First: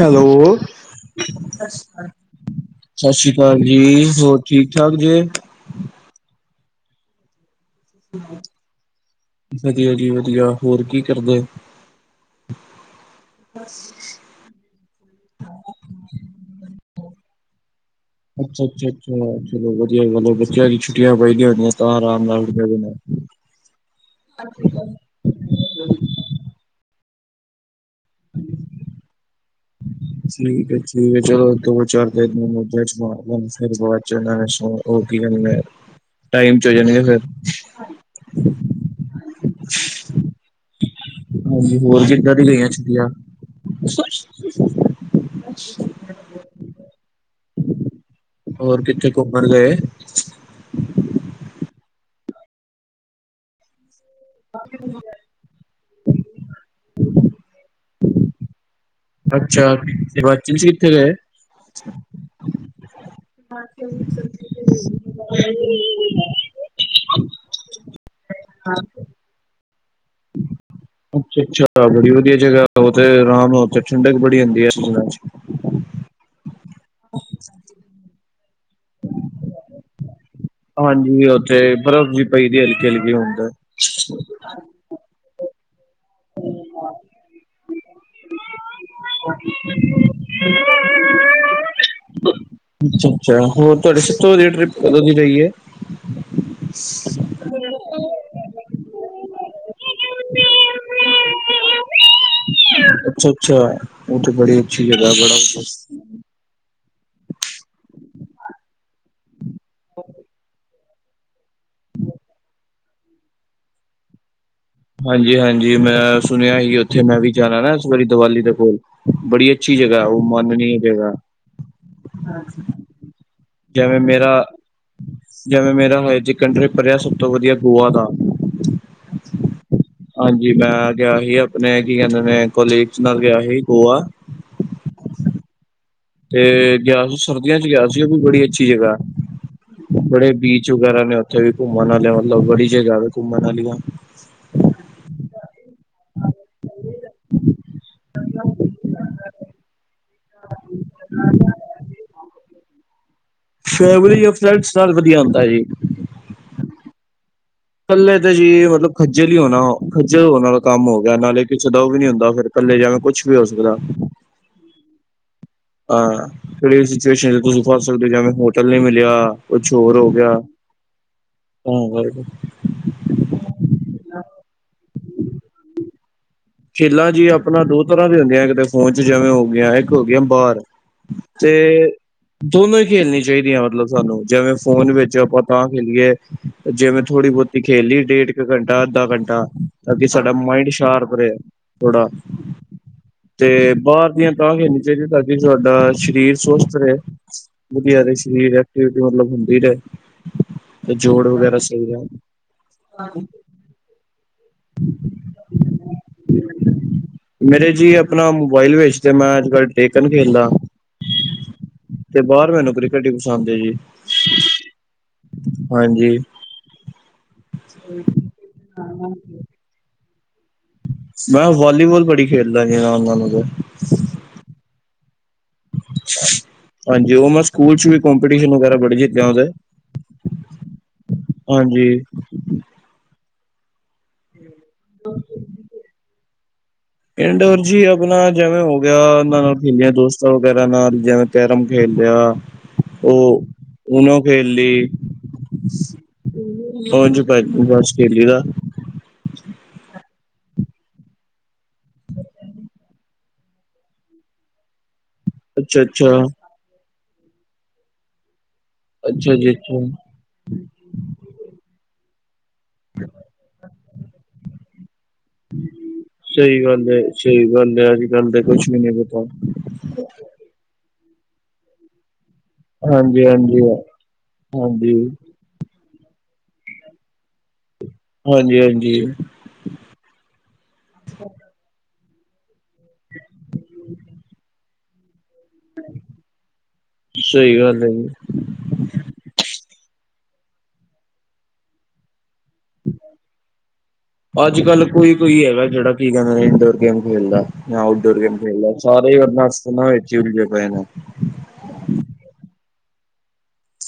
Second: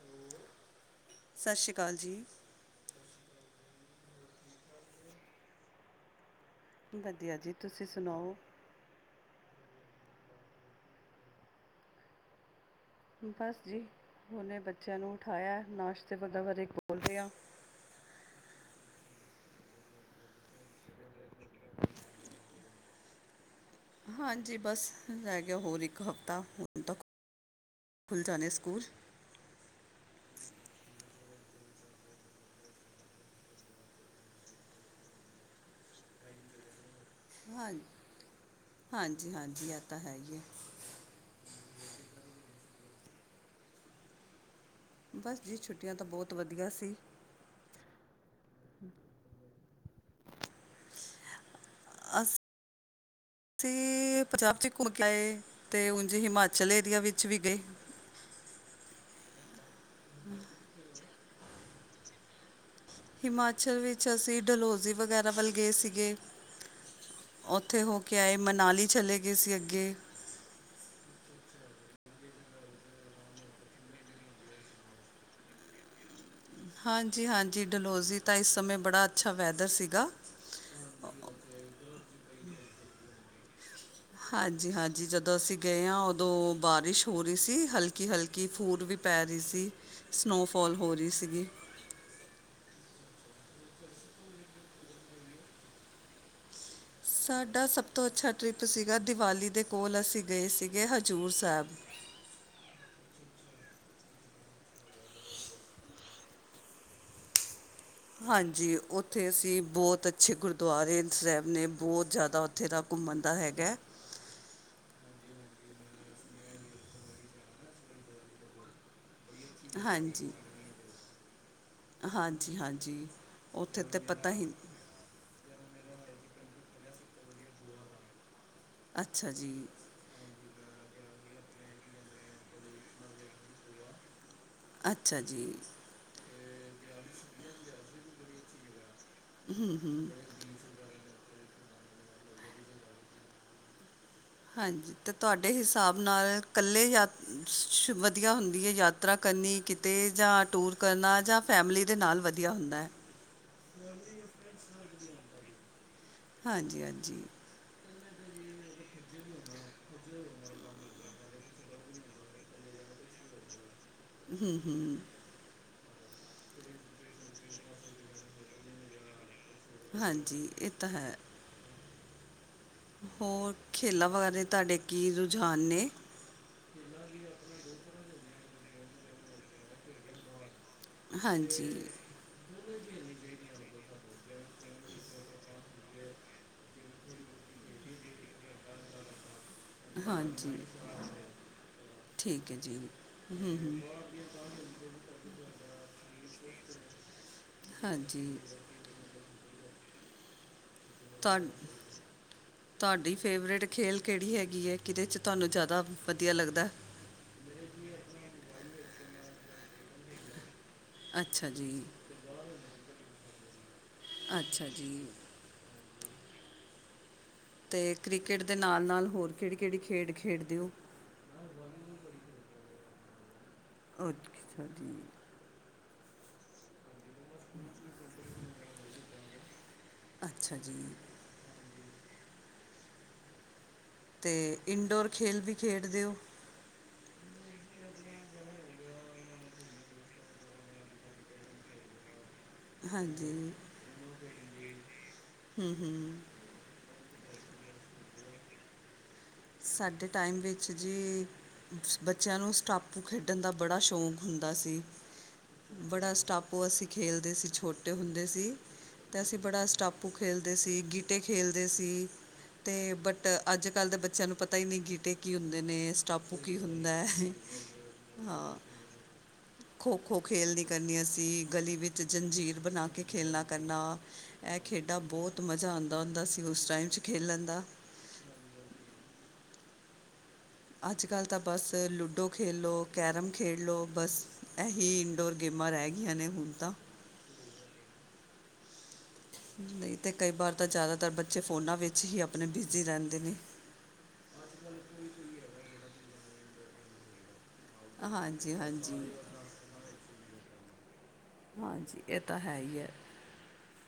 Hello. ਸਤਿ ਸ਼੍ਰੀ ਅਕਾਲ ਜੀ। ਸ਼੍ਰੀ ਅਕਾਲ ਜੀ! ਹੋਰ ਠੀਕ-ਠਾਕ ਜੇ? ਵਧੀਆ ਜੀ। ਤੁਸੀਂ ਸੁਣਾਓ ਵਧੀਆ ਜੀ ਵਧੀਆ! ਹੋਰ ਕੀ ਕਰਦੇ? ਬਸ ਜੀ ਹੁਣੇ ਬੱਚਿਆਂ ਨੂੰ ਉਠਾਇਆ, ਨਾਸ਼ਤੇ [inaudible] ਈ ਖੋਲ ਦੇਆ। ਅੱਛਾ, ਅੱਛਾ, ਅੱਛਾ! ਚਲੋ ਵਧੀਆ ਗੱਲ ਬੱਚਿਆਂ ਦੀ ਛੁੱਟੀਆਂ ਪਈਦੀਆ ਹੋਣੀਆ, ਤਾਂ ਆਰਾਮ ਨਾਲ ਉਠਦੇ ਹੋਣੇ। ਹਾਂਜੀ, ਬਸ ਰਹਿ ਗਿਆ ਹੋਰ ਇੱਕ ਹਫ਼ਤਾ ਹੁਣ ਤੱਕ ਖੁੱਲ੍ਹ ਜਾਣੇ ਸਕੂਲ। ਠੀਕ ਹੈ, ਠੀਕ! ਚਲੋ ਦੋ-ਚਾਰ ਦਿਨ ਮੌਜਾ 'ਚ ਮਾਰ ਲੈਣ ਫੇਰ ਬਾਅਦ ਚੋ ਇਹਨਾ ਨੇ ਸੋ ਉਹ ਕੀ ਕਹਿੰਦਾ, ਟਾਈਮ 'ਚ ਹੋ ਜਾਣਗੇ ਫੇਰ। ਹਾਂ, ਹਾਂਜੀ-ਹਾਂਜੀ, ਇਹ ਤਾਂ ਹੈ ਹੀ ਹੈ। ਹਾਂਜੀ, ਹੋਰ ਕਿੱਦਾਂ ਦੀ ਗਈਆਂ ਛੁਟੀਆਂ? ਬਸ ਜੀ ਛੁੱਟੀਆਂ ਤਾਂ ਬਹੁਤ ਵਧੀਆ ਸੀ। ਹੋਰ ਕਿੱਥੇ ਘੁੰਮਣ ਗਏ? ਅਸ ਸੀ ਪੰਜਾਬ 'ਚ ਘੁੰਮ ਕੇ ਆਏ ਤੇ ਉਂਝ ਹਿਮਾਚਲ ਏਰੀਆ ਵਿੱਚ ਵੀ ਗਏ। ਅੱਛਾ, ਹਿਮਾਚਲ 'ਚ ਕਿੱਥੇ ਗਏ? ਹਿਮਾਚਲ ਵਿੱਚ ਅਸੀਂ ਡਲੌਜ਼ੀ ਵਗੈਰਾ ਵੱਲ ਗਏ ਸੀਗੇ। ਉੱਥੇ ਹੋ ਕੇ ਆਏ, ਮਨਾਲੀ ਚਲੇ ਗਏ ਸੀ ਅੱਗੇ। ਅੱਛਾ-ਅੱਛਾ! ਬੜੀ ਵਧੀਆ ਜਗ੍ਹਾ ਓ ਤੇ, ਆਰਾਮ ਨਾਲ ਉੱਥੇ ਠੰਡਕ ਬੜੀ ਹੁੰਦੀ ਹੈ ਐਨਾ ਦਿਨਾਂ 'ਚ। ਹਾਂਜੀ, ਹਾਂਜੀ! ਡਲੌਜ਼ੀ ਤਾਂ ਇਸ ਸਮੇਂ ਬੜਾ ਅੱਛਾ ਵੈਦਰ ਸੀਗਾ। ਹਾਂਜੀ, ਉੱਥੇ ਬਰਫ਼ ਵੀ ਪਈਦੀ ਹਲਕੀ-ਹਲਕੀ ਹੁਣ ਤੇ। ਹਾਂਜੀ-ਹਾਂਜੀ! ਜਦੋਂ ਅਸੀਂ ਗਏ ਹਾਂ, ਉਦੋਂ ਉਦੋਂ ਬਾਰਿਸ਼ ਹੋ ਰਹੀ ਸੀ, ਹਲਕੀ-ਹਲਕੀ ਫੂਡ ਵੀ ਪੈ ਰਹੀ ਸੀ। ਸਨੋਫੋਲ ਹੋ ਰਹੀ ਸੀਗੀ। ਅੱਛਾ-ਅੱਛਾ! ਹੋਰ ਤੁਹਾਡੀੇ ਸਭ ਤੋਂ ਵਧੀਆ ਟ੍ਰਿਪ ਕਦੋਂ ਦੀ ਰਹੀ ਹੈ? ਸਾਡਾ ਸਭ ਤੋਂ ਅੱਛਾ ਟਰਿੱਪ ਸੀਗਾ ਦਿਵਾਲੀ ਦੇ ਕੋਲ ਅਸੀਂ ਗਏ ਸੀਗੇ ਹਜ਼ੂਰ ਸਾਹਿਬ। ਅੱਛਾ-ਅੱਛਾ! ਉ ਤੇੇ ਬੜੀ ਅੱਛੀ ਜਗ੍ਹਾ ਬੜਾ ਹਾਂਜੀ, ਉੱਥੇ ਅਸੀਂ ਬਹੁਤ ਅੱਛੇ ਗੁਰ ਦੁਆਰੇ 'ਚ ਰਹਿਣੇ, ਬਹੁਤ ਜ਼ਿਆਦਾ ਉੱਥੇ ਦਾ ਘੁੰਮਣ ਦਾ ਹੈਗਾ। ਹਾਂਜੀ-ਹਾਂਜੀ! ਮੈਂ ਸੁਣਿਆ ਈ ਓਥੇ, ਮੈਂ ਵੀ ਜਾਣਾ ਨਾ ਦੀਵਾਲੀ ਦੇ ਕੋਲ। ਬੜੀ ਅਛੀ ਜਗ੍ਹਾ ਉਹ, ਹਾਂਜੀ, ਮਾਨਨੀਯ ਜਗ੍ਹਾ! ਹਾਂਜੀ-ਹਾਂਜੀ, ਉਥੇ ਤੇ ਪਤਾ ਹੀ- ਜਿਵੇ ਮੇਰਾ ਹਜੇ ਤਕ ਸਭ ਤੋਂ ਵਧੀਆ ਟ੍ਰਿਪ ਰਿਆ ਗੋਆ ਦਾ। ਅਛਾ ਜੀ। ਹਾਂਜੀ, ਮੈ ਗਿਆ ਹੀ ਆਪਣੇ ਕੀ ਕੇਹਂਦੇ ਨੇ ਕੋਲੀਗਜ਼ ਨਾਲ ਗਿਆ ਸੀ ਗੋਆ ਅਛਾ ਜੀ। ਤੇ ਗਿਆ ਸੀ, ਸਰਦੀਆਂ 'ਚ ਗਿਆ ਸੀ, ਉਹ ਵੀ ਬੜੀ ਅਛੀ ਜਗ੍ਹਾ, ਬੜੇ ਬੀਚ 'ਚ ਵਗੈਰਾ ਨੇ, ਉੱਥੇ ਵੀ ਘੁੰਮਣ ਵਾਲੀਆਂ, ਮਤਲਬ ਬੜੀ ਜਗ੍ਹਾ ਘੁੰਮਣ ਵਾਲੀਆਂ। ਹਾਂਜੀ, ਅਤੇ ਤੁਹਾਡੇ ਹਿਸਾਬ ਨਾਲ ਇਕਲੇ ਯਾਤ ਵਧੀਆ ਹੁੰਦੀ ਹੈ ਯਾਤ- ਤਰਾ ਕਰਨੀ ਕਿਤੇ ਜਾਂ ਟੂਰ ਕਰਨਾ, ਜਾਂ ਫੈਮਿਲੀ ਦੇ ਨਾਲ ਵਧੀਆ ਹੁੰਦਾ ਹੈ? ਫੈਮਲੀ ਜਾਂ ਫ੍ਰੈਂਡਸ ਨਾਲ ਵਧੀਆ ਹੁੰਦਾ ਜੀ। ਹਾਂਜੀ-ਹਾਂਜੀ। ਕਲੇ ਤਾਂ ਜੀ, ਮਤਲਬ ਖ਼ਜਲ ਹੀ ਹੋਣਾ, ਖ਼ਜਲ ਹੋਣ ਵਾਲਾ ਕਮ ਹੋ ਗਿਆ, ਨਾਲੇ- ਕਿਸੇ ਦਾ ਓ ਵੀ ਨੀ ਹੁੰਦਾ ਫੇਰ ਇਕਲੇ ਜਾਣਾ ਕੁਛ ਵੀ ਹੋ ਸਕਦੈ। ਹੂੰ-ਹੂੰ। ਹਾਂ ਕੇੜੀ ਸਿਚੁਏਸ਼ਨ ਏ ਤੁਸੀ ਫਸ ਸਕਦੇ ਓ ਜਿਵੇ ਹੋਟਲ ਨੀ ਮਿਲੇਆ। ਕੁਛ ਹੋਰ ਹੋ ਗੇਆ ਹਾਂਜੀ ਇਹ ਤਾਂ ਹੈ [unintelligible] ਹੋਰ ਖੇਲਾਂ ਬਾਰੇ ਤੁਆਡੇ ਕੀ ਰੁਝਾਨ ਨੇ ਖੇਲਾ ਜੀ ਆਪਣਾ ਦੋ ਤਰਾਂ ਦੇ ਹੁੰਦੀਆਂ ਇਕ ਤੇ ਫੋਨ 'ਚ ਜਵੇ ਹੋ ਗਈਆਂ ਇਕ ਹੋ ਗੇਆ ਬਾਰ- ਤੇ, ਹਾਂਜੀ ਦੋਨੋ ਈ ਖੇਲਣੀ ਚਾਈਦੀਆਂ ਮਤਲਬ ਸਾਨੂੰ ਜਿਵੇ ਫੋਨ ਵਿਚ ਆਪਾ ਤਾਂ ਖੇਲੀਏ, ਜਿਵੇ ਥੋੜੀ ਬਹੁਤੀ ਖੇਲ ਲਈ ਡੇਢ ਕੁ ਘੰਟਾ, ਅੱਧਾ ਘੰਟਾ ਤਾ ਕਿ ਸਾਡਾ ਹਾਂਜੀ ਮਾਇੰਡ ਸ਼ਾਰਪ ਰਏ ਥੋੜਾ, ਠੀਕ ਹੈ ਜੀ ਹੂੰ ਤੇ ਹੂੰ ਬਾਰ ਦੀਆ ਤਾਂ ਖੇਲਨੀ ਚਾਈਦੀਆਂ ਤਾਂ ਕਿ ਤੁਹਾਡਾ ਸ਼ਰੀਰ ਸਵਸਥ ਰਹੇ ਵਧੀਆ ਦੇ ਹਾਂਜੀ ਸਰੀਰ ਐਕਟੀਵਿਟੀ ਮਤਲਬ ਹੁੰਦੀ ਰਏ ਤੇ ਜੋੜ ਤੁਹਾ ਵਗੈਰਾ ਸਈ ਹੈਣ। ਤੁਹਾਡੀ ਫੇਵਰੇਟ ਖੇਲ ਕੇੜੀ ਹੈਗੀ ਐ, ਕਿਦੇ 'ਚ ਤੁਆਨੂੰ ਜਿਆਦਾ ਵਧੀਆ ਲਗਦੈ ਮੇਰੇ ਜੀ ਆਪਨਾ ਮੋਬਾਈਲ ਵਿਚ ਤੇ ਮੈ ਅਜ-ਕਲ ਟੇਕਣ ਖੇਲਦਾ ਅੱਛਾ ਜੀ ਤੇ ਬਾਰ ਮੈਨੂੰ ਕ੍ਰਿਕੇਟ ਈ ਪਸੰਦ ਐਜੀ ਅੱਛਾ ਜੀ ਹਾਂਜੀ। ਤੇ ਕ੍ਰਿਕੇਟ ਦੇ ਨਾਲ-ਨਾਲ ਹੋਰ ਕੇੜੀ-ਕੇੜੀ ਖੇਡ ਖੇਡਦੇ ਓ। ਮੈ ਵਾਲੀਵਾਲ ਬੜੀ ਖੇਡਦਾ ਸੀ ਨਾਲੋਂ ਤੇ। ਓਤ ਕੇ ਖਾਦੀ। ਹਾਂਜੀ ਓਹ ਮੈ ਸਕੂਲ 'ਚ ਵੀ ਕਪਟੀਸ਼ਨ ਵਗੈਰਾ ਬੜੇ ਜਿੱਤਿਆਂ ਦੈ ਅਛਾ ਜੀ। ਹਾਂਜੀ। ਤੇ ਇਨਡੋਰ ਖੇਲ ਵੀ ਖੇਡਦੇ ਓ ਇਨਡੋਰ ਜੀ ਆਪਣਾ ਜਿਵੇ ਹੋ ਗੇਆ ਉਨਾ ਨਾਲ ਖੇਲੀਆਂ ਦੋਸਤਾਂ ਵਗੈਰਾ ਨਾਲ ਜਿਵੇ ਕੈਰਮ ਖੇਲਿਆ ਹਾਂਜੀ ਲਈ ਹੂੰ-ਹੂੰ। ਓ ਏਂਝ ਪਾਯਾ ਆਸਟ੍ਰੇਲੀਆ ਦਾ। ਸਾਡੇ ਟਾਈਮ ਦੇ ਇਚ ਜੀ ਬੱਚੇਆਂ ਨੂੰ ਸਟਾਪੂ ਖੇਡਣ ਦਾ ਬੜਾ ਸ਼ੋਕ ਹੁੰਦਾ ਸੀ- ਅੱਛਾ ਬੜਾ ਅੱਛਾ ਸਟਾਪੂ ਅਸੀ ਖੇਲਦੇ ਸੀ ਛੋਟੇ ਹੁੰਦੇ ਸੀ, ਤੇ ਅੱਛਾ ਅਸੀ ਜੀ ਬੜਾ ਅੱਛਾ ਸਟਾਪੂ ਖੇਲਦੇ ਸੀ ਗੀਟੇ ਖੇਲਦੇ ਸੀ, ਤੇ ਬਟ ਅੱਜ-ਕਲ ਦੇ ਬੱਚੇ- ਸਾਨੂੰ ਪਤਾ ਈ ਨੀ ਗੀਟੇ ਕੀ ਹੁੰਦੇ ਨੇ ਸਟਾਪੂ ਕੀ ਸਹੀ ਗੱਲ ਹੈ ਹੁੰਦੈ, ਸਹੀ ਗੱਲ ਹੈ ਅੱਜ ਕੱਲ ਤਾਂ ਹਾਂ‌। ਕੁਛ ਵੀ ਨਹੀਂ ਪਤਾ ਖੋ-ਖੋ ਖੇਲਣੀ ਕਰਨੀ ਅਸੀ ਗਲੀ ਵਿਚ ਜੰਜੀਰ ਬਣਾ ਕੇ ਹਾਂਜੀ ਖੇਲਣਾ ਹਾਂਜੀ ਕਰਨਾ ਐ ਹਾਂਜੀ ਖੇਡਾਂ ਬਹੋਤ ਮਜ਼ਾ ਆਂਦਾ ਹੁੰਦਾ ਸੀ ਉਸ ਟਾਈਮ 'ਚ ਖੇਲਣ ਦਾ ਹਾਂਜੀ-ਹਾਂਜੀ। ਅਜ-ਕੱਲ ਤਾਂ ਬਸ ਲੂਡੋ ਖੇਲ ਲੋ ਕੈਰਮ ਖੇਲ ਲੋ ਬਸ। ਐਹੀ ਇਨਡੋਰ ਗੇਮਾਂ ਰੈਹ ਗਈਆਂ ਨੇ ਹੁਣ ਤਾਂ। ਸਈ ਗੱਲ ਐ ਜੀ। ਨਈ ਤੇ ਕਈ ਵਾਰ ਤਾਂ ਜ਼ਿਆਦਾਤਰ ਬੱਚੇ ਫੋਨਾਂ ਵਿੱਚ ਈ ਆਪਣੇ ਬਿਜ਼ੀ ਰੈੰਦੇ ਨੇ। ਅੱਜ-ਕੱਲ੍ ਕੋਈ-ਕੋਈ ਹੈਗਾ ਜੇਹੜਾ ਕੀ ਕੈੰਦੇ ਨੇ ਇੰਡੋਰ ਗੇਮ ਖੇਲਦਾ। ਊਟਡੋਰ ਗੇਮ ਹਾਂਜੀ ਖੇਲਦੈ ਹਾਂਜੀ ਸਾਰੇ ਈ ਅਪਨਾ ਫੋਨਾ ਵਿਚ ਈ ਉਲਝੇ ਪਏ ਨੇ। ਹਾਂਜੀ ਏਹ ਤਾਂ ਹੈ ਈ ਐ।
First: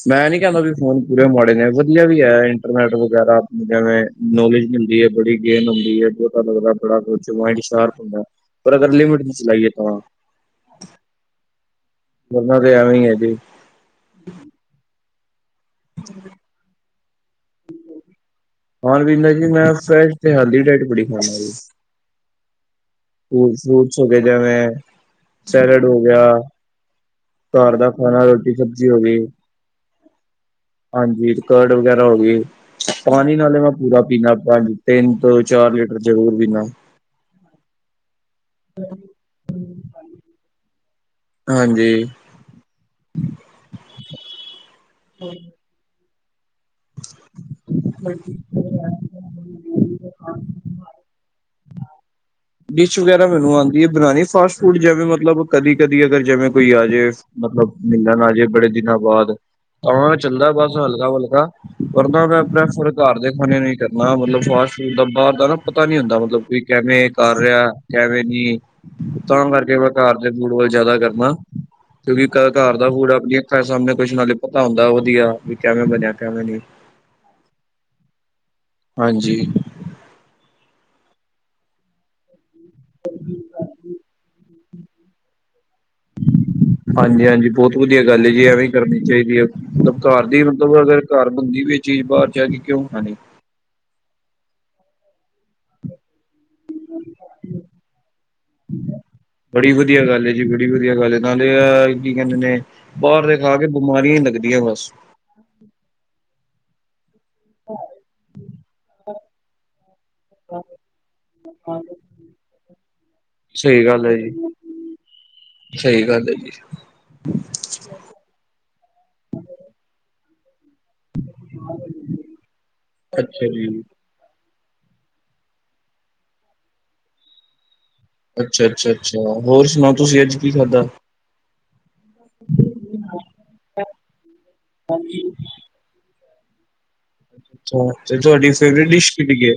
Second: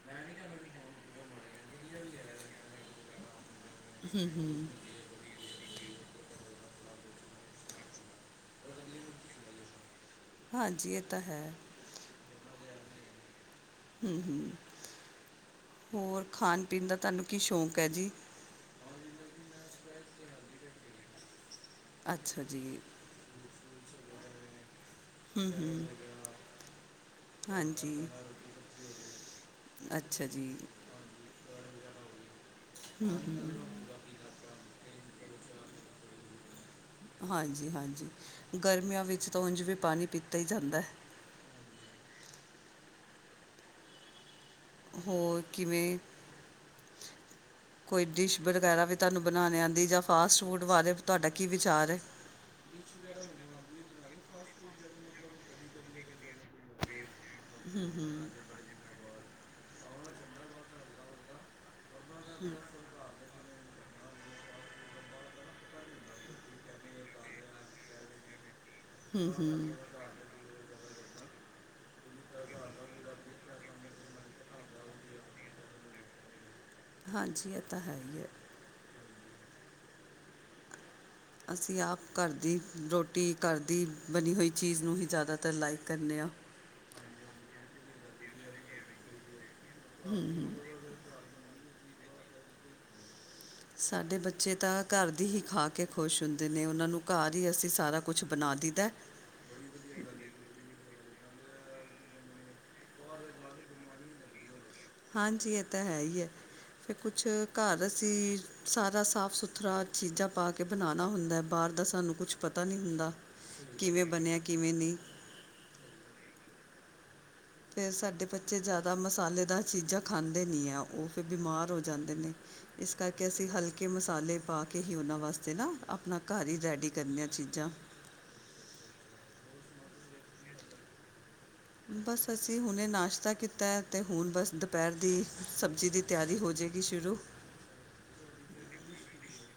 ਮੈਂ ਐ ਨੀ ਕੈੰਦਾ ਵੀ ਫੋਨ ਪੂਰੇ ਮਾਡੇਨੇ ਹੈ ਵਧੀਆ ਵੀ ਐ ਇੰਟਰਨੈਟ ਵਗੈਰਾ। ਜਿਵੇਂ ਨੌਲੇਜ ਮਿਲਦੀ ਏ ਬੜੀ। ਗੇਨ ਹੁੰਦੀ ਹੈ ਬਹੁਤਾ ਲੱਗਦਾੜਾ ਮਾਇਂਢ ਸਾ਼ਰਪ ਹੁੰਦਾ ਪਰ ਅਗਰ ਲਿਮਟ ਦੀ ਚਲਾਈਏ ਤਾਂ। ਹਾਂਜੀ, ਏ ਤਾਂ ਹੈ। ਬਨਨਾ ਤੇ ਐਂਵੇ ਹੈਜੀ। ਹੂੰ-ਹੂੰ, ਹੋਰ ਖਾਣ-ਪੀਣ ਦਾ ਤੁਹਾਨੂੰ ਕੀ ਸ਼ੌਕ ਹੈ ਜੀ? ਖਾਣ-ਪੀਣ ਦਾ ਇੰਜ ਹੈ ਕਿ ਮੈ ਹੇਲਦੀ ਢਾਇਟ ਬੜੀ ਖਾਂਦਾ ਜੀ। ਅੱਛਾ ਜੀ। ਔਰ ਫਰੂਟਸ ਹੋਗੇ ਜਿਵੇਂ ਹੂੰ ਸੈਲਢ ਹੂੰ ਹੋ ਗਿਆ, ਘਰ ਦਾ ਹਾਂਜੀ ਖਾਣਾ ਰੋਟੀ-ਸਬਜ਼ੀ ਹੋ ਗਈ। ਅੱਛਾ ਜੀ। ਹਾਂਜੀ, ਕਰਢ ਵਗੈਰਾ ਹੋ ਗਈ ਪਾਣੀ ਨਾਲੇ ਮੈਂ ਪੂਰਾ ਪੀਨਾ, ਤਿੰਨ ਤੋਂ ਚਾਰ ਲੀਟਰ ਜ਼ਰੂਰ ਪੀਨਾ। ਹਾਂਜੀ-ਹਾਂਜੀ, ਗਰਮੀਆਂ ਵਿੱਚ ਤਾਂ ਉਂਝ ਵੀ ਪਾਣੀ ਪੀਤਾ ਹੀ ਜਾਂਦਾ। ਹਾਂਜੀ। ਹੋਰ ਕਿਵੇਂ? [unintelligible] ਕੋਈ ਡਿਸ਼ ਵਗੈਰਾ ਵੀ ਤੁਹਾਨੂੰ ਬਣਾਣੀ ਆਂਦੀ ਜਾਂ ਫਾਸਟ-ਫੂਡ ਬਾਰੇ ਤੁਹਾਡਾ ਕੀ ਵਿਚਾਰ ਹੈ? ਡਿਸ਼ ਵਗੈਰਾ ਮੈਨੂੰ ਆਂਦੀ ਹੈ ਬਣਾਉਣੀ ਫਾਸਟ-ਫੂਡ, ਜਿਵੇਂ ਮਤਲਬ ਕਦੀ-ਕਦੀ ਅਗਰ ਜਿਵੇਂ ਕੋਈ ਆ ਜਾਵੇ। ਮਤਲਬ ਹੂੰ ਹੂੰ ਮਿਲਣ ਆਜੇ ਬੜੇ ਦਿਨਾਂ ਬਾਦ ਤਾਂ ਚੱਲਦਾ ਬਸ ਹਲਕਾ-ਹਲਕਾ। ਪੜਦਾ ਮੈ ਆਪਣੇ ਆਪ ਫਰਕ ਘਰ ਦੇ ਖਾਣੇ ਨੇ ਕਰਨਾ ਮਤਲਬ ਫਾਸਟ-ਫੂਡ ਦਾ ਬਾਹਰ ਦਾ ਨਾ ਪਤਾ ਨੀ ਹੁੰਦਾ ਮਤਲਬ ਕੋਈ ਕਿਵੇਂ ਕਰ ਰਿਹਾ। ਕਿਵੇਂ ਨੀ, ਹੂੰ ਤਾਂ ਹੂੰ ਕਰਕੇ ਮੈਂ ਘਰ ਦੇ ਫੂਡ ਵੱਲ ਜ਼ਿਆਦਾ ਕਰਨਾ। ਕਿਉਂਕਿ ਘਰ ਦਾ ਫੂਡ ਆਪਣੀ ਆਂੱਖਾਂ ਸਾਮਣੇ ਕੁਛ ਨਾਲ ਹੀ ਪਤਾ ਹੁੰਦਾ ਵਧੀਆ ਵੀ ਕਿਵੇਂ ਬਣਿਆ। ਕਿਵੇਂ ਨਹੀਂ। ਹਾਂਜੀ, ਇਹ ਤਾਂ ਹੈ ਹੀ ਹੈ। ਹਾਂਜੀ। ਅਸੀਂ ਆਪ ਘਰ ਦੀ ਰੋਟੀ, ਘਰ ਦੀ ਬਣੀ ਹੋਈ ਚੀਜ਼ ਨੂੰ ਹੀ ਜ਼ਿਆਦਾਤਰ ਲਾਈਕ ਕਰਦੇ ਹਾਂ। ਹਾਂਜੀ-ਹਾਂਜੀ, ਬਹੁਤ ਵਧੀਆ ਗੱਲ ਹੈ ਜੀ ਐਵੇਂ ਕਰਨੀ ਚਾਹੀਦੀ ਹੈ ਮਤਲਬ ਘਰ ਦੀ ਮਤਲਬ ਅਗਰ ਘਰ ਬੰਦੀ ਪਈ ਚੀਜ਼ ਬਾਹਰ ਜਾਕੇ ਕਿਉਂ ਖਾਨੀ? ਸਾਡੇ ਬੱਚੇ ਤਾਂ ਘਰ ਦੀ ਹੀ ਖਾਕ ਕੇ ਖੁਸ਼ ਹੁੰਦੇ ਨੇ ਉਹਨਾਂ ਨੂੰ ਘਰ ਹੀ ਅਸੀਂ ਸਾਰਾ ਕੁਛ ਬਣਾ ਦੀਦਾ। ਬੜੀ ਵਧੀਆ ਗੱਲ ਜੀ, ਬੜੀ ਵਧੀਆ ਗੱਲ ਨਾਲੇ ਕੀ ਕਹਿੰਦੇ ਨੇ ਬਾਹਰ ਦੇ ਖਾ ਕੇ ਬਿਮਾਰੀਆਂ ਹੀ ਲੱਗਦੀਆਂ ਬਸ। ਹਾਂਜੀ, ਇਹ ਤਾਂ ਹੈ ਹੀ ਹੈ ਫਿਰ ਕੁਛ ਘਰ ਅਸੀਂ ਸਾਰਾ ਸਾਫ-ਸੁਥਰਾ ਚੀਜ਼ਾਂ ਪਾ ਕੇ ਬਣਾਉਣਾ ਹੁੰਦਾ, ਬਾਹਰ ਦਾ ਸਾਨੂੰ ਕੁਛ ਪਤਾ ਨੀ ਹੁੰਦਾ ਸਹੀ ਕਿਵੇਂ ਗੱਲ ਹੈ ਬਣਿਆ ਜੀ ਕਿਵੇਂ ਨਹੀਂ? ਸਹੀ ਗੱਲ ਹੈ ਜੀ। ਫਿਰ ਸਾਡੇ ਬੱਚੇ ਜ਼ਿਆਦਾ ਮਸਾਲੇਦਾਰ ਚੀਜ਼ਾਂ ਖਾਂਦੇ ਨਹੀਂ ਹੈ। ਉ ਫਿਰ ਬਿਮਾਰ ਹੋ ਜਾਂਦੇ ਨੇ ਇਸ ਕਰਕੇ ਅੱਛਾ ਅਸੀਂ ਜੀ ਹਲਕੇ ਮਸਾ ਸਾਲੇ ਪਾ ਕੇ, ਹੀ ਉਹਨਾਂ ਵਾਸਤੇ ਨਾ ਆਪਣਾ ਘਰ ਹੀ ਰੈਡੀ ਕਰਨੇਆਂ ਚੀਜ਼ਾਂ। ਅੱਛਾ-ਅੱਛਾ-ਅੱਛਾ, ਹੋਰ ਸੁਣਾਓ ਤੁਸੀਂ ਅੱਜ ਕੀ ਖਾਧਾ? ਬਸ ਅਸੀਂ ਹੁਣੇ ਨਾਸ਼ਤਾ ਕੀਤਾ ਤੇ ਹੁਣ ਬਸ ਦੁਪਹਿਰ ਦੀ ਸਬਜ਼ੀ ਦੀ ਤਿਆਰੀ ਹੋ ਜਾਏਗੀ ਸ਼ੁਰੂ। ਤੇ ਤੁਹਾਡੀ ਫੇਵਰੇਟ ਡਿਸ਼ ਕਿਹੜੀ ਹੈ?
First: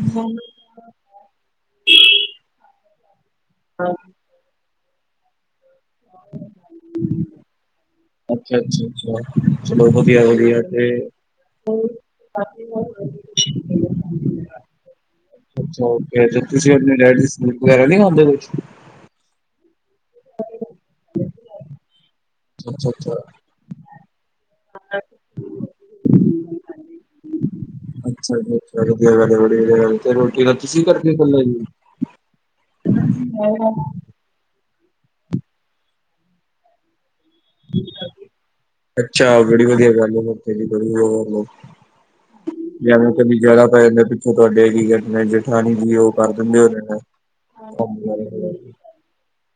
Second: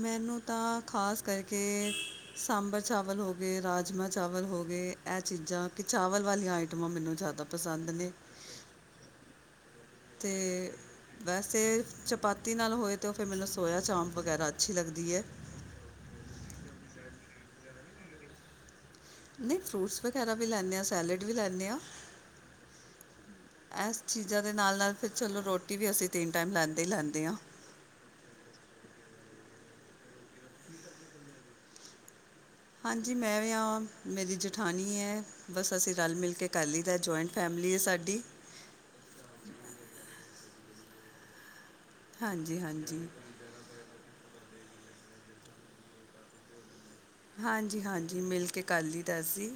ਮੈਨੂੰ ਤਾਂ ਖ਼ਾਸ ਕਰਕੇ ਸਾਂਬਰ ਚਾਵਲ ਹੋ ਗਏ ਰਾਜਮਾ ਚਾਵਲ ਹੋ ਗਏ ਇਹ ਚੀਜ਼ਾਂ ਕਿ ਚਾਵਲ ਵਾਲੀਆਂ ਆਈਟਮਾਂ ਮੈਨੂੰ ਜ਼ਿਆਦਾ ਪਸੰਦ ਨੇ। ਅੱਛਾ-ਅੱਛਾ-ਅੱਛਾ, ਚਲੋ ਵਧੀਆ-ਵਧੀਆ ਅਤੇ ਤੇ ਤੇ ਉ ਫਿਰ ਮਤਲਬ ਸੋਇਆ ਚਾਂਪ ਵਗੈਰਾ ਅੱਛੀ ਲੱਗਦੀ ਹੈ। ਅੱਛਾ, ਓਕੇ ਤੇ ਤੁਸੀਂ ਆਪਣੇ ਢਾਈਟਸ ਫਹੂਟਸ ਵਗੈਰਾ ਨੀ ਖਾਂਦੇ ਕੁਛ। ਨੀ ਫਰੂਟਸ ਵਗੈਰਾ ਵੀ ਲੈਂਦੇ ਹਾਂ ਸੈਲਡ ਵੀ ਲੈਂਦੇ ਹਾਂ। ਅੱਛਾ ਅੱਛਾ, ਐਸ ਚੀਜ਼ਾਂ ਦੇ ਨਾਲ-ਨਾਲ ਫਿਰ ਚਲੋ ਰੋਟੀ ਵੀ ਅਸੀਂ ਤਿੰਨ ਟਾਈਮ ਲੈਂਦੇ ਹੀ ਲੈਂਦੇ ਹਾਂ। ਅੱਛਾ ਜੀ ਅੱਛਾ, ਵਧੀਆ-ਵਧਿਆ ਤੇ ਰੋਟੀ ਨਾਲ ਤਾਂ ਤੁਸੀਂ ਕਰਕੇ ਕੱਲੇ ਯੂਜ। ਹਾਂਜੀ, ਮੈਂ ਵੀ ਹਾਂ, ਮੇਰੀ ਜੇਠਾਣੀ ਹੈ ਬਸ ਅਸੀਂ ਰਲ-ਮਿਲ ਕੇ ਕਰ ਲਇਦਾ ਜੁਆਇੰਟ ਫੈਮਿਲੀ ਹੈ ਸਾਡੀ। ਅੱਛਾ, ਬੜੀ ਵਧੀਆ ਗੱਲ ਏ ਫਿਰ ਤੇ ਬੜੀ ਵਢੀ ਹਾਂਜੀ [unintelligible] ਹਾਂਜੀ ਜਿਆਦਾਤਰ ਪਿੱਛੋਂ ਤੁਹਾਡੇ ਕੀ ਕਹਿੰਦੇ ਜੇਠਾਣੀ ਜੀ ਉ ਕਰ ਦਿੰਦੇ ਹੋਣੇ ਨੇ। ਹਾਂਜੀ-ਹਾਂਜੀ, ਮਿਲ ਕੇ ਕੱਰ ਲਇਦਾ ਅਸੀਂ।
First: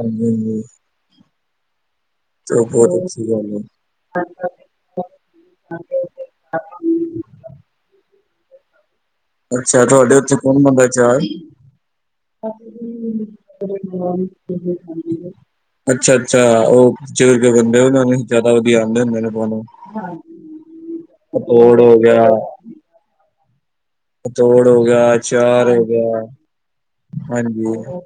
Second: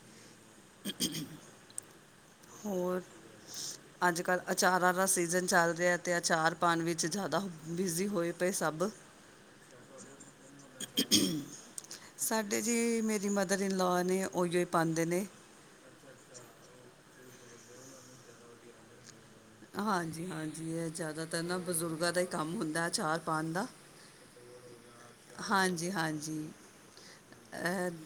ਹਾਂਜੀ-ਹਾਂਜੀ। [unintelligible] ਤੇ ਬਹੁਤ ਅੱਛੀ ਗੱਲ ਏ। ਅੱਜ-ਕੱਲ੍ਹ ਅਚਾਰਾਂ ਦਾ ਸੀਜ਼ਨ ਚੱਲ ਰਿਹਾ ਤੇ ਅਚਾਰ ਪਾਉਣ ਵਿੱਚ ਜ਼ਿਆਦਾ ਬਿਜ਼ੀ ਹੋਏ ਪਏ ਸਭ। ਹੁਣ ਅੱਛਾ, ਤੁਹਾਡੇ ਉੱਥੇ ਕੌਣ ਪਾਂਦਾ ਅਚਾਰ? ਸਾਡੇ ਜੀ ਮੇਰੀ ਮਦਰ ਇਨਲੋਅ ਨੇ ਉਹੀਓ ਹੀ ਪਾਉਂਦੇ ਨੇ। ਅੱਛਾ-ਅੱਛਾ, ਉ ਬਜ਼ੁਰਗੇ ਬੰਦੇ ਉਹਾਨੂੰ ਜਿਆਦਾ ਵਧੀਆ ਆਉਂਦੇ ਹੁੰਦੇ ਨੇ। ਪਾਣੇ। ਹਾਂਜੀ-ਹਾਂਜੀ, ਏ ਜ਼ਿਆਦਾਤਰ ਨਾ ਪਤੋੜ ਹੋ ਬਜ਼ੁਰਗਾਂ ਦਾ ਹੀ ਗਿਆ, ਕੰਮ ਹੁੰਦਾ ਹੈ ਅਚਾਰ ਪਾਣ ਦਾ। ਪਤੋੜ ਹੋ ਗਿਆ, ਚਾਰ ਹੋ ਗਿਆ। ਏ ਹਾਂਜੀ।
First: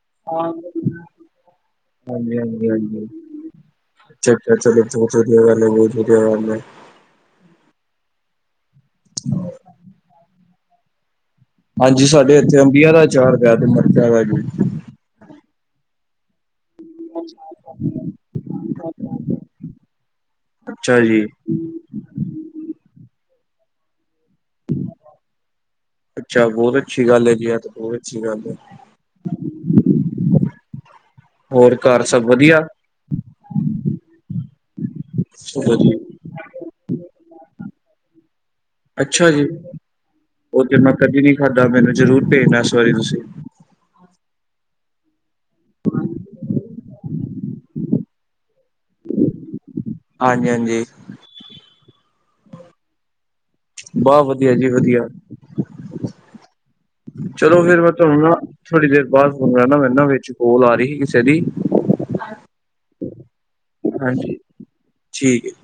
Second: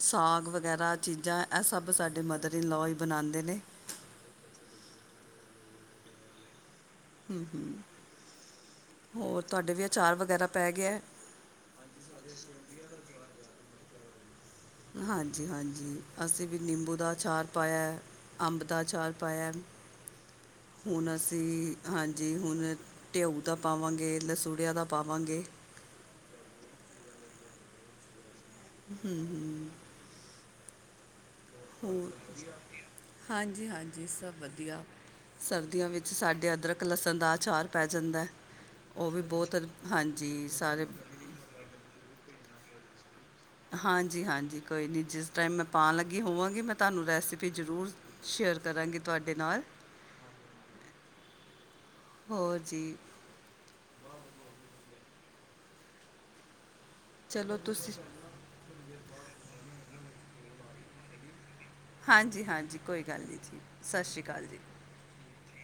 ਸਾਗ ਵਗੈਰਾ ਚੀਜ਼ਾਂ ਇਹ ਸਭ ਸਾਡੇ ਹਾਂਜੀ ਮਦਰ ਹਾਂਜੀ ਇਨ ਲੋ ਹਾਂਜੀ ਬਣਾਦੇ ਨੇ। ਅੱਛਾ ਚੱਲੋ, ਬਹੁਤ ਵਧੀਆ ਬਹੁਤ ਗਲ ਏ ਬਹੁਤ ਵਧੀਆ ਗੱਲ ਏ। ਹੂੰ -ਹੂੰ, ਹੋਰ ਤੁਹਾਡੇ ਵੀ ਅਚਾਰ ਵਗੈਰਾ ਪੈ ਗਿਆ। ਹਾਂਜੀ, ਸਾਡੇ ਇੱਥੇ ਅੰਬੀਆਂ ਦਾ ਅਚਾਰ ਪਿਆ ਤੇ ਮਰਚਾ ਦਾ ਵੀ। ਹਾਂਜੀ-ਹਾਂਜੀ। ਅਸੀਂ ਵੀ ਨਿੰਬੂ ਦਾ ਅਚਾਰ ਪਾਇਆ, ਅੰਬ ਦਾ ਅਚਾਰ ਪਾਇਆ। ਅੱਛਾ ਹੁਣ ਜੀ। ਅਸੀਂ ਹਾਂਜੀ, ਹੁਣ ਟਢਿਊ ਦਾ ਪਾਵਾਂਗੇ, ਲਸੂੜਿਆਂ ਦਾ ਪਾਵਾਂਗੇ। ਅੱਛਾ ਬਹੁਤ ਅੱਛੀ ਗੱਲ ਏ ਜੀ ਬਹੁਤ ਅੱਛੀ ਗੱਲ ਏ। ਹੂੰ-ਹੂੰ। ਘਰ ਹੋਰ। ਸਭ ਵਧੀਆ ਹਾਂਜੀ-ਹਾਂਜੀ ਸਭ ਵਧੀਆ, ਚਲੋ ਸਰਦੀਆਂ ਜੀ, ਵਿੱਚ ਸਾਡੇ ਅਦਰਕ ਲਸਣ ਦਾ ਅਚਾਰ ਪੈ ਜਾਂਦਾ ਉਹ ਵੀ ਅੱਛਾ ਬਹੁਤ ਹਾਂਜੀ ਸਾਰੇ ਤੁਹਾਡਾ ਮੈਨੂੰ ਜ਼ਰੂਰ ਭੇਜਣਾ ਇਸ ਵਾਰੀ ਤੁਸੀਂ। ਹਾਂਜੀ-ਹਾਂਜੀ, ਕੋਈ ਨੀ ਜਿਸ ਟਾਈਮ ਮੈਂ ਪਾਉਣ ਲੱਗੀ ਹੋਵਾਂਗੀ ਮੈਂ ਤੁਹਾਨੂੰ ਰੈਸਪੀ ਤੇ ਜ਼ਰੂਰ ਸ਼ੇਅਰ ਕਰਾਂਗੀ ਤੁਹਾਡੇ ਨਾਲ। ਹਾਂਜੀ-ਹਾਂਜੀ। ਹੋਰ ਜੀ। ਬਸ ਵਧੀਆ ਜੀ, ਵਧੀਆ ਚਲੋ ਫਿਰ ਮੈਂ ਤੁਹਾਨੂੰ ਨਾ ਥੋੜ੍ਹੀ ਦੇਰ ਬਾਦ ਸੁਣ ਲੈਣਾ ਨਾ ਮੈਨ ਨਾ ਵਿੱਚ ਕੋਲ ਆ ਰਹੀ ਸੀ ਕਿਸੇ ਦੀ। ਹਾਂਜੀ-ਹਾਂਜੀ, ਕੋਈ ਗੱਲ ਨੀ ਜੀ। ਸਤਿ ਸ਼੍ਰੀ ਹਾਂਜੀ, ਅਕਾਲ ਜੀ ਠੀਕ ਹੈ।